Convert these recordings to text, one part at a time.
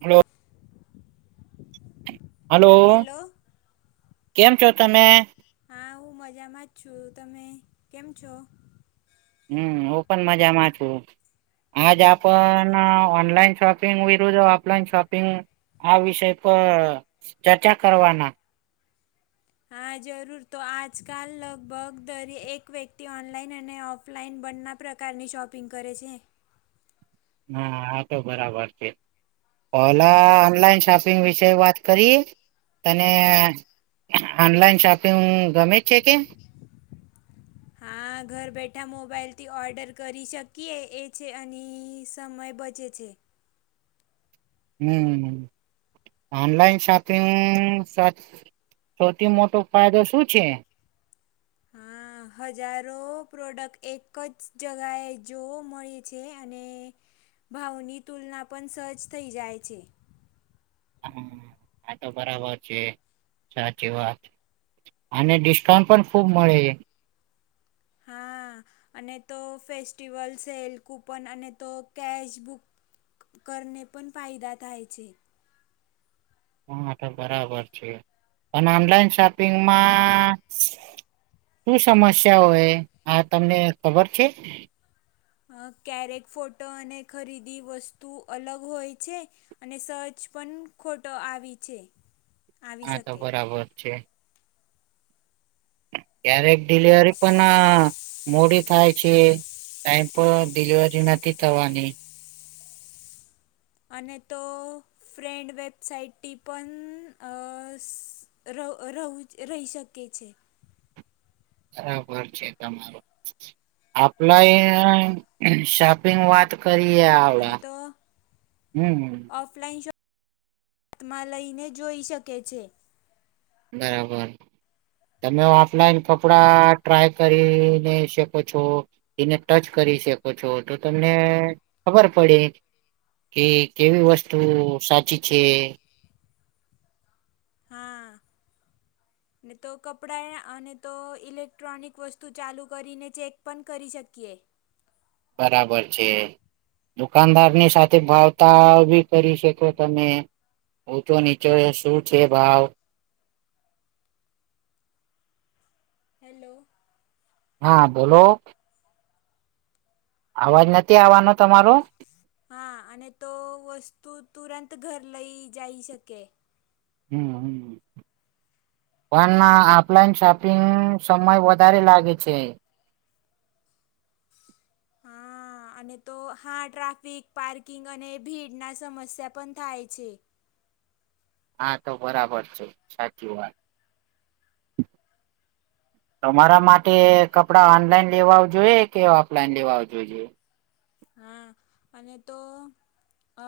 Hello. Hello hello કેમ છો તમે? હા હું મજામાં જ છું તમે કેમ છો. હમ ઓ પણ મજામાં છું આજ હમ. આપણ ઓનલાઈન શોપ. શપિંગ વિરુદ્ધ ઓફલાઈન શોપિંગ આ વિષય પર ચર્ચા કરવાના. હા જરૂર તો આજકાલ લગભગ દરે એક વ્યક્તિ ઓનલાઈન અને ઓફલાઈન બનના. પ્રકારની શોપિંગ કરે છે. હા આ તો બરાબર છે. ઓલા ઓનલાઈન શોપિંગ વિશે વાત કરીએ. તને ઓનલાઈન શોપિંગ ગમે જ છે કે. હા ઘર બેઠા મોબાઈલ થી ઓર્ડર કરી શકીએ એ છે અને સમય બચ. જે છે. હમ. ઓનલાઈન શોપિંગ સૌથી મોટો ફાયદો શું છે. હા. હજારો પ્રોડક્ટ એક જ જગાએ જોવા મળે છે અને. ભાવની તુલના પણ સજ થઈ જાય છે. હ આ તો બરાબર છે સાચી વાત. અને ડિસ્કાઉન્ટ પણ ખુબ મળે છે. હા. અને તો ફેસ્ટિવલ સેલ કૂપન અને તો કેશ બુક. કરને પણ ફાયદા થાય છે. હા તો બરાબર છે અને ઓનલાઈન શોપિંગમાં. શું સમસ્યા હોય આ તમને ખબર છે. અ ક્યારેક ફોટો અને ખરીદી વસ્તુ અલગ હોય છે. અને સહજ પણ ખોટો આવી છે. આવી હા તો શકે બરાબર છે. ક્યારેક ડીલિવરી પણ મોડી. થાય છે ટાઈમ પર ડિલિવરી નથી થવાની. અને તો. ફ્રેન્ડ વેબસાઇટથી પણ ર રહવું રહી શકે છે. બરાબર છે તમાર આપલા. વાત કરીએ અને આવડા હમ.. ઓફલાઇન શોપિંગ હાથમાં લઈને જોઈ શકે છે. બરાબર. તમે ઓફલાઈન કપડા ટ્રાય કરીને શકો છો. એને ટચ કરી શકો છો તો તમને ખબર પડી. કે કેવી વસ્તુ સાચી છે. હા. [inaudible] ને તો કપડાં અને તો ઇલેક્ટ્રોનિક વસ્તુ ચાલુ કરીને ચેક પણ કરી શકીએ. બરાબર છે દુકાનદારની સાથે ભાવ. ઉ તાવ ભી કરી શકો તમે ઊચો નીચો શું છે ભાવ. હેલો. હા બોલો. અવાજ નથી આવવાનો તમારો. હા અને તો વસ્તુ તુરંત ઘર લઈ જઈ શકે. હમ હમ. પણ ના ઓફલાઈન શોપિંગ સમય વધારે લાગે છે. હા અને તો હા ટ્રાફિક પાર્કિંગ અને ભીડના સમસ્યા પણ થાય છે. હા તો બરાબર છે સાચી વાત. તમારા માટે કપડા ઓનલાઈન લેવા જોઈએ કે ઓફલાઈન લેવા જોઈએ. હા અને તો. અ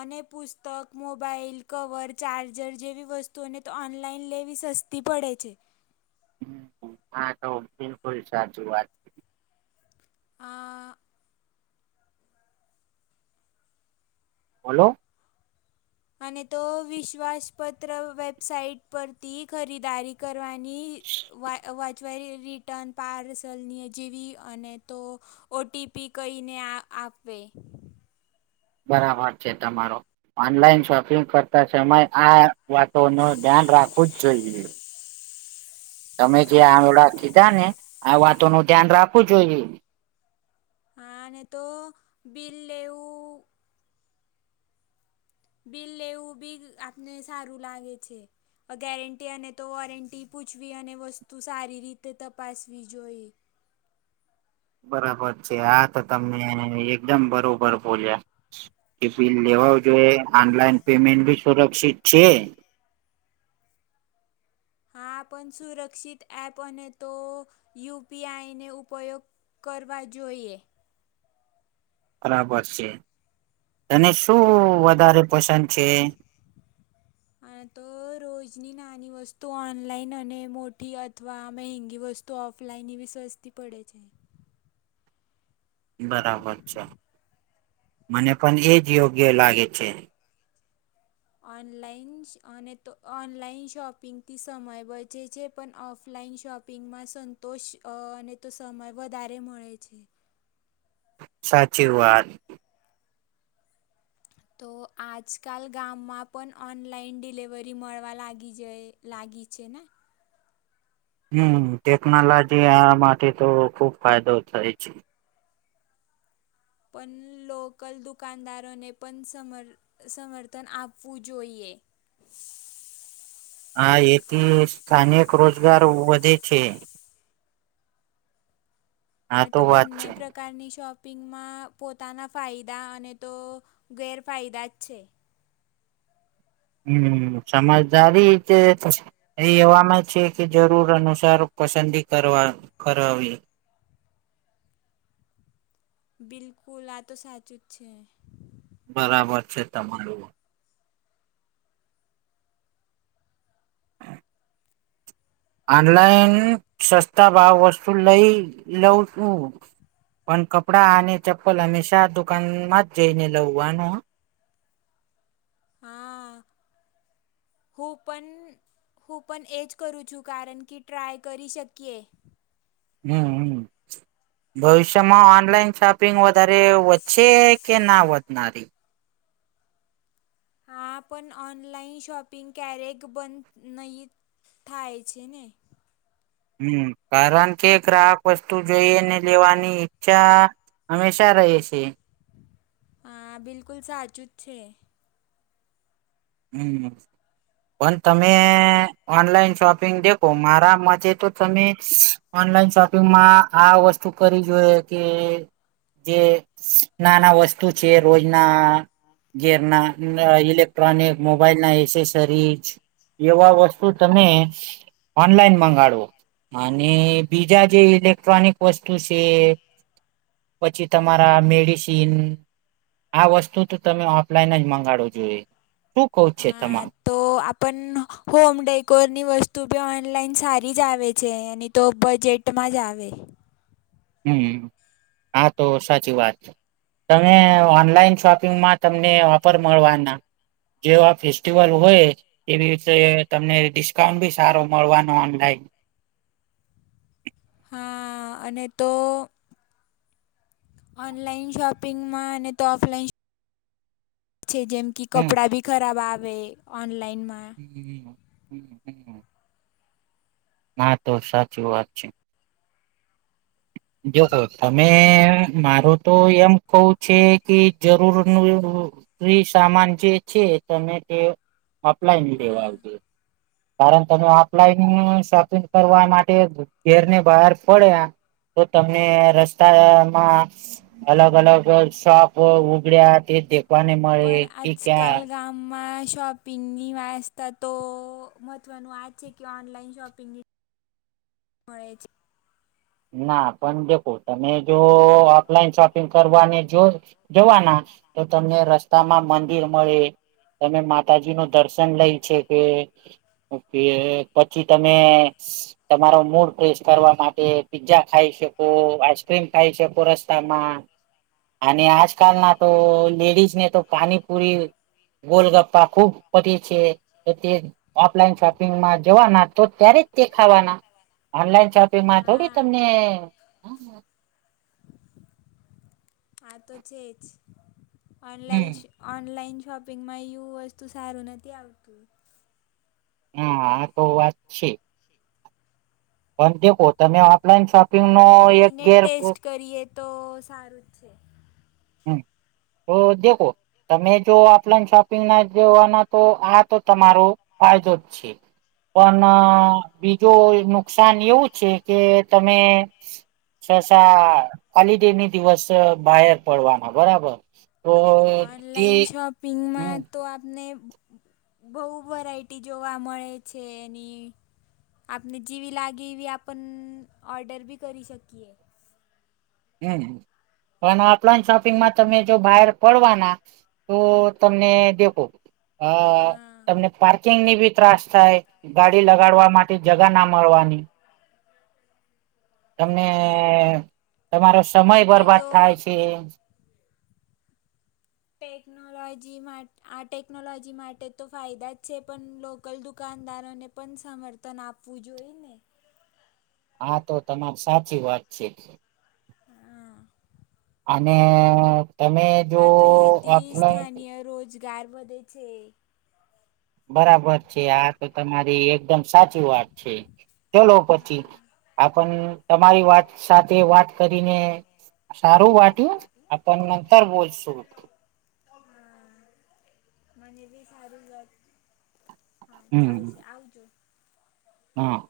અને પુસ્તક મોબાઈલ કવર ચાર્જર જેવી વસ્તુ. તો એને તો ઓનલાઈન લેવી સસ્તી પડે છે. હ હા તો બિલકુલ સાચું વાત. અ. બોલો. અને તો વિશ્વાસપત્ર વેબસાઇટ પરથી ખરીદારી. કરવાની વાવા. થવેરી રિટર્ન પાર્સલની જેવી અને તો. ઓટીપી કઈને આપે. બરાબર છે તમારો ઓનલાઈન શોપિંગ કરતા સમય આ. વાતો ન ધ્યાન રાખવુંજ જોઈએ. તમે જે આળ કીધા ને આ વાતો નું ધ્યાન રાખવું જોઈએ. આને તો બિલ લેવું. બિલ લેવું બીગ આપને સારું લાગે છે. ગેરંટી અને તો વોરંટી પૂછવી અને વસ્તુ સારી રીતે તપાસવી જોઈએ. બરાબર છે આા તો તમને એકદમ બરોબર બોલ્યા. એ બિલ લેવા જોઈએ ઓનલાઈન પેમેન્ટ ભી સુરક્ષિત છે. હા આપણ સુરક્ષિત એઍપ અને તો યુપીઆઈને ઉપયોગ. કરવા જોઈએ. બરાબર છે તને શું વધારે પસંદ. છે બ. હ તો રોજની નાની વસ્તુ ઓનલાઈન અને મોટી અથવા મહેંગી વસ્તુ. તો ઓફલાઈન વિ સ્વસ્તી પડે છે. બરાબર છે મને પણ એજ યોગ્ય લાગે છે. ઓનલાઈન અને તો ઓનલાઈન શોપિંગથી સમય બચે છે પણ ઓફલાઈન શોપિ. શપિંગમાં સંતોષ અને તો સમય વધારે મળે છે. સાચી વાત. તો આજકાલ ગામમાં પણ ઓનલાઈન ડિલિવરી મળવા લાગી જાય. લાગી છે ને. હમ ટેકનોલોજી આ માટે તો ખુબ ફાયદો થાય છે. પણ લોકલ દુકાનદારોને પણ સમર સમર્થન આપવું જોઈએ હા એથી સ્થાનિક રોજગાર વધે છે આ ને તો વાત બંને છે પ્ર પ્કારની શોપિંગમાં પોતાના ફાયદા અને તો ગેરફાયદા જ છે. હમ સમજદારી છે. એ એવામાં છે, કે જરૂર અનુસાર પસંદગી કરવા કરવી બિલકુલ આ તો સાચું જ છે. બરાબર છે, તમારું આનલાઈન સસ્તા ભાવ વસ્તુ લઈ લઉં છું. પન કપડાં અને ચપ્પલ હંમેશા દુકાનમાં જ જઈને લવવાનું હા હું પન હું પન એ જ કરું છું કારણ કે ટ્રાય કરી શકીએ હમ હ ભવિષ્યમાં ઓનલાઈન શો પિગ વધારે વધશે કે ના વધનારી? હા પન ઓનલાઈન શોપિંગ ક્યારેક બંધ નહી થાય છે, ને હમ કારણ કે ગ્રાહક વસ્તુ જોઈને લેવાની ઈચ્છા હંમેશા રહીએ છીએ હા બિલકુલ સાચું જ છે. હમ. પન તમે ઓનલાઈન શોપિંગ દેખો મારા મતે તો તમે ઓનલાઈન શોપિંગમાં આ વસ્તુ કરવી જોઈએ કે જે નાના વસ્તુ છે, રોજના ગીરના ઇલેક્ટ્રોનિક મોબાઈલ ના એસેસરીજ એવા વસ્તુ તમે ઓનલાઈન મંગાડવો માને બીજા જે ઇલેક્ટ્રોનિક વસ્તુ છે. પછી તમારા મેડિસીન આ વસ્તુ તો તમે ઓફલાઈન જ મંગાડો જોઈએ શું કવ છે, હા તમા તો આપન હોમ ડેકોરની વસ્તુ બી ઓનલાઈન સારી જ આવે છે, એની તો બજે ટમાં જ આવે હમ આ તો સાચી વાત છે. તમે ઓનલાઈન શોપિંગમાં તમને ઓફર મળવાના જેવા ફેસ્ટિવલ હોય એવી વિશે તમને ડિસ્કાઉન્ટ ભી સારો મળવાનો ઓનલાઈન હા અને તો ઓનલાઈન શોપિંગમાં અને તો ઓફલાઈન છે, જેમ કી હમ કપડા બી ખરાબ આવેે ઓનલાઈનમાં હમ હમ હમ. ના તો સાચી વાત છે. જોસો તમે મારો તો એમ કવું છે, કે જરૂર [unintelligible] ફ્રી સામાન જે છે, તમે તે ઓપલાઈન લેવા હા આવજો કારણ તમે ઓફલાઈન શોપિંગ કરવા માટે ઘેરને બહાર પડે તો તમને રસ્તામાં અલગ અલગ શોપ ઉગડ્યા તે દે પર આજકાલ ગામમાં શો પીની વાસ્તા તો મહત્વનું આ જ છે કે ઓનલાઈન શોપિંગની મળે છ ના પણ દેખો તમે જો ઓલાઈન શોપિંગ કરવાને જો જવાના તો તમને રસ્તામાં મંદિર મળે તમે માતાજી નું દર્શન લઈ છે, કે ઓકે પછી તમે તમારો મૂડ ફ્રેશ કરવા માટે પીઝા ખાઈ શકો આઈસ્ક્રીમ ખાઈ શકો રસ્તામાં અને આ કાલ ના તો લેડીઝ ને તો પાની પૂરી ગોલગપ્પા ખુબ પટે છે, તો તે ઓફલાઈન શોપિંગમાં જવાના તો ત્યારે તે ખાવાના ઓનલાઈન શોપિંગમાં થોડી હા તમને હહ આ તો છે જ હમ ઓનલાઈન ઓનલાઈન શોપિંગમાં યુ વસ્તુ સારું નથી આવતું. હહ આ તો વાત છે. પન તે પોતાને ઓફલાઈન શોપિંગનો આ એક જઈને કેર ટેસ્ટ પ્રૂફ કરીએ તો સારું જ છે. હમ તો દેખો તમે જો ઓફલાઈન શોપિંગના જવાના તો આ તો તમારો ફાયદો જ છે. પન બીજો નુકસાન એવું છે. કે તમે છ સા હોલિડેની દિવસ બાયર પડવાના બરાબર? તો તે ઓનલાઈન હમ શોપિંગમાં તો આપને બહુ વરાયટી જોવા મળે છે એની આપને જેવી લાગે એવી આપન ઓર્ડર બી કરી શકીએ. હમ હમ પન ઓફલાઈન શોપિંગમાં તમે જો બાયર પડવાના તો તમને દેખો અ હા તમને પાર્કિંગની બી ત્રાસ થાય, ગાડી લગાડવા માટે જગા ના મળવાની. તમને હા તમારો સમય એ બરબાદ તો થાય છે. ટેકનોલોજી માં આ ટેકનોલોજી માટે તો ફાયદા જ છે પણ લોકલ દુકાનદારોને પન સમર્થન આપવું જોઈએ ને? હા તો તમાર સાચી વાત છે. હા અને તમે જો આ તો ઈ હતી ઓફલાઈન સ્થાનીય રોજગાર વધે છે. બરાબર છે આ તો તમારી એકદમ સાચી વાત છે. ચલો પછી હા આપન તમારી વાત સાથે વાત કરીને સારું વાટ્યું આપન અંતર બોજસુ. હા મને બી સારું વાત હા હમ ચાલસે આવજો. હા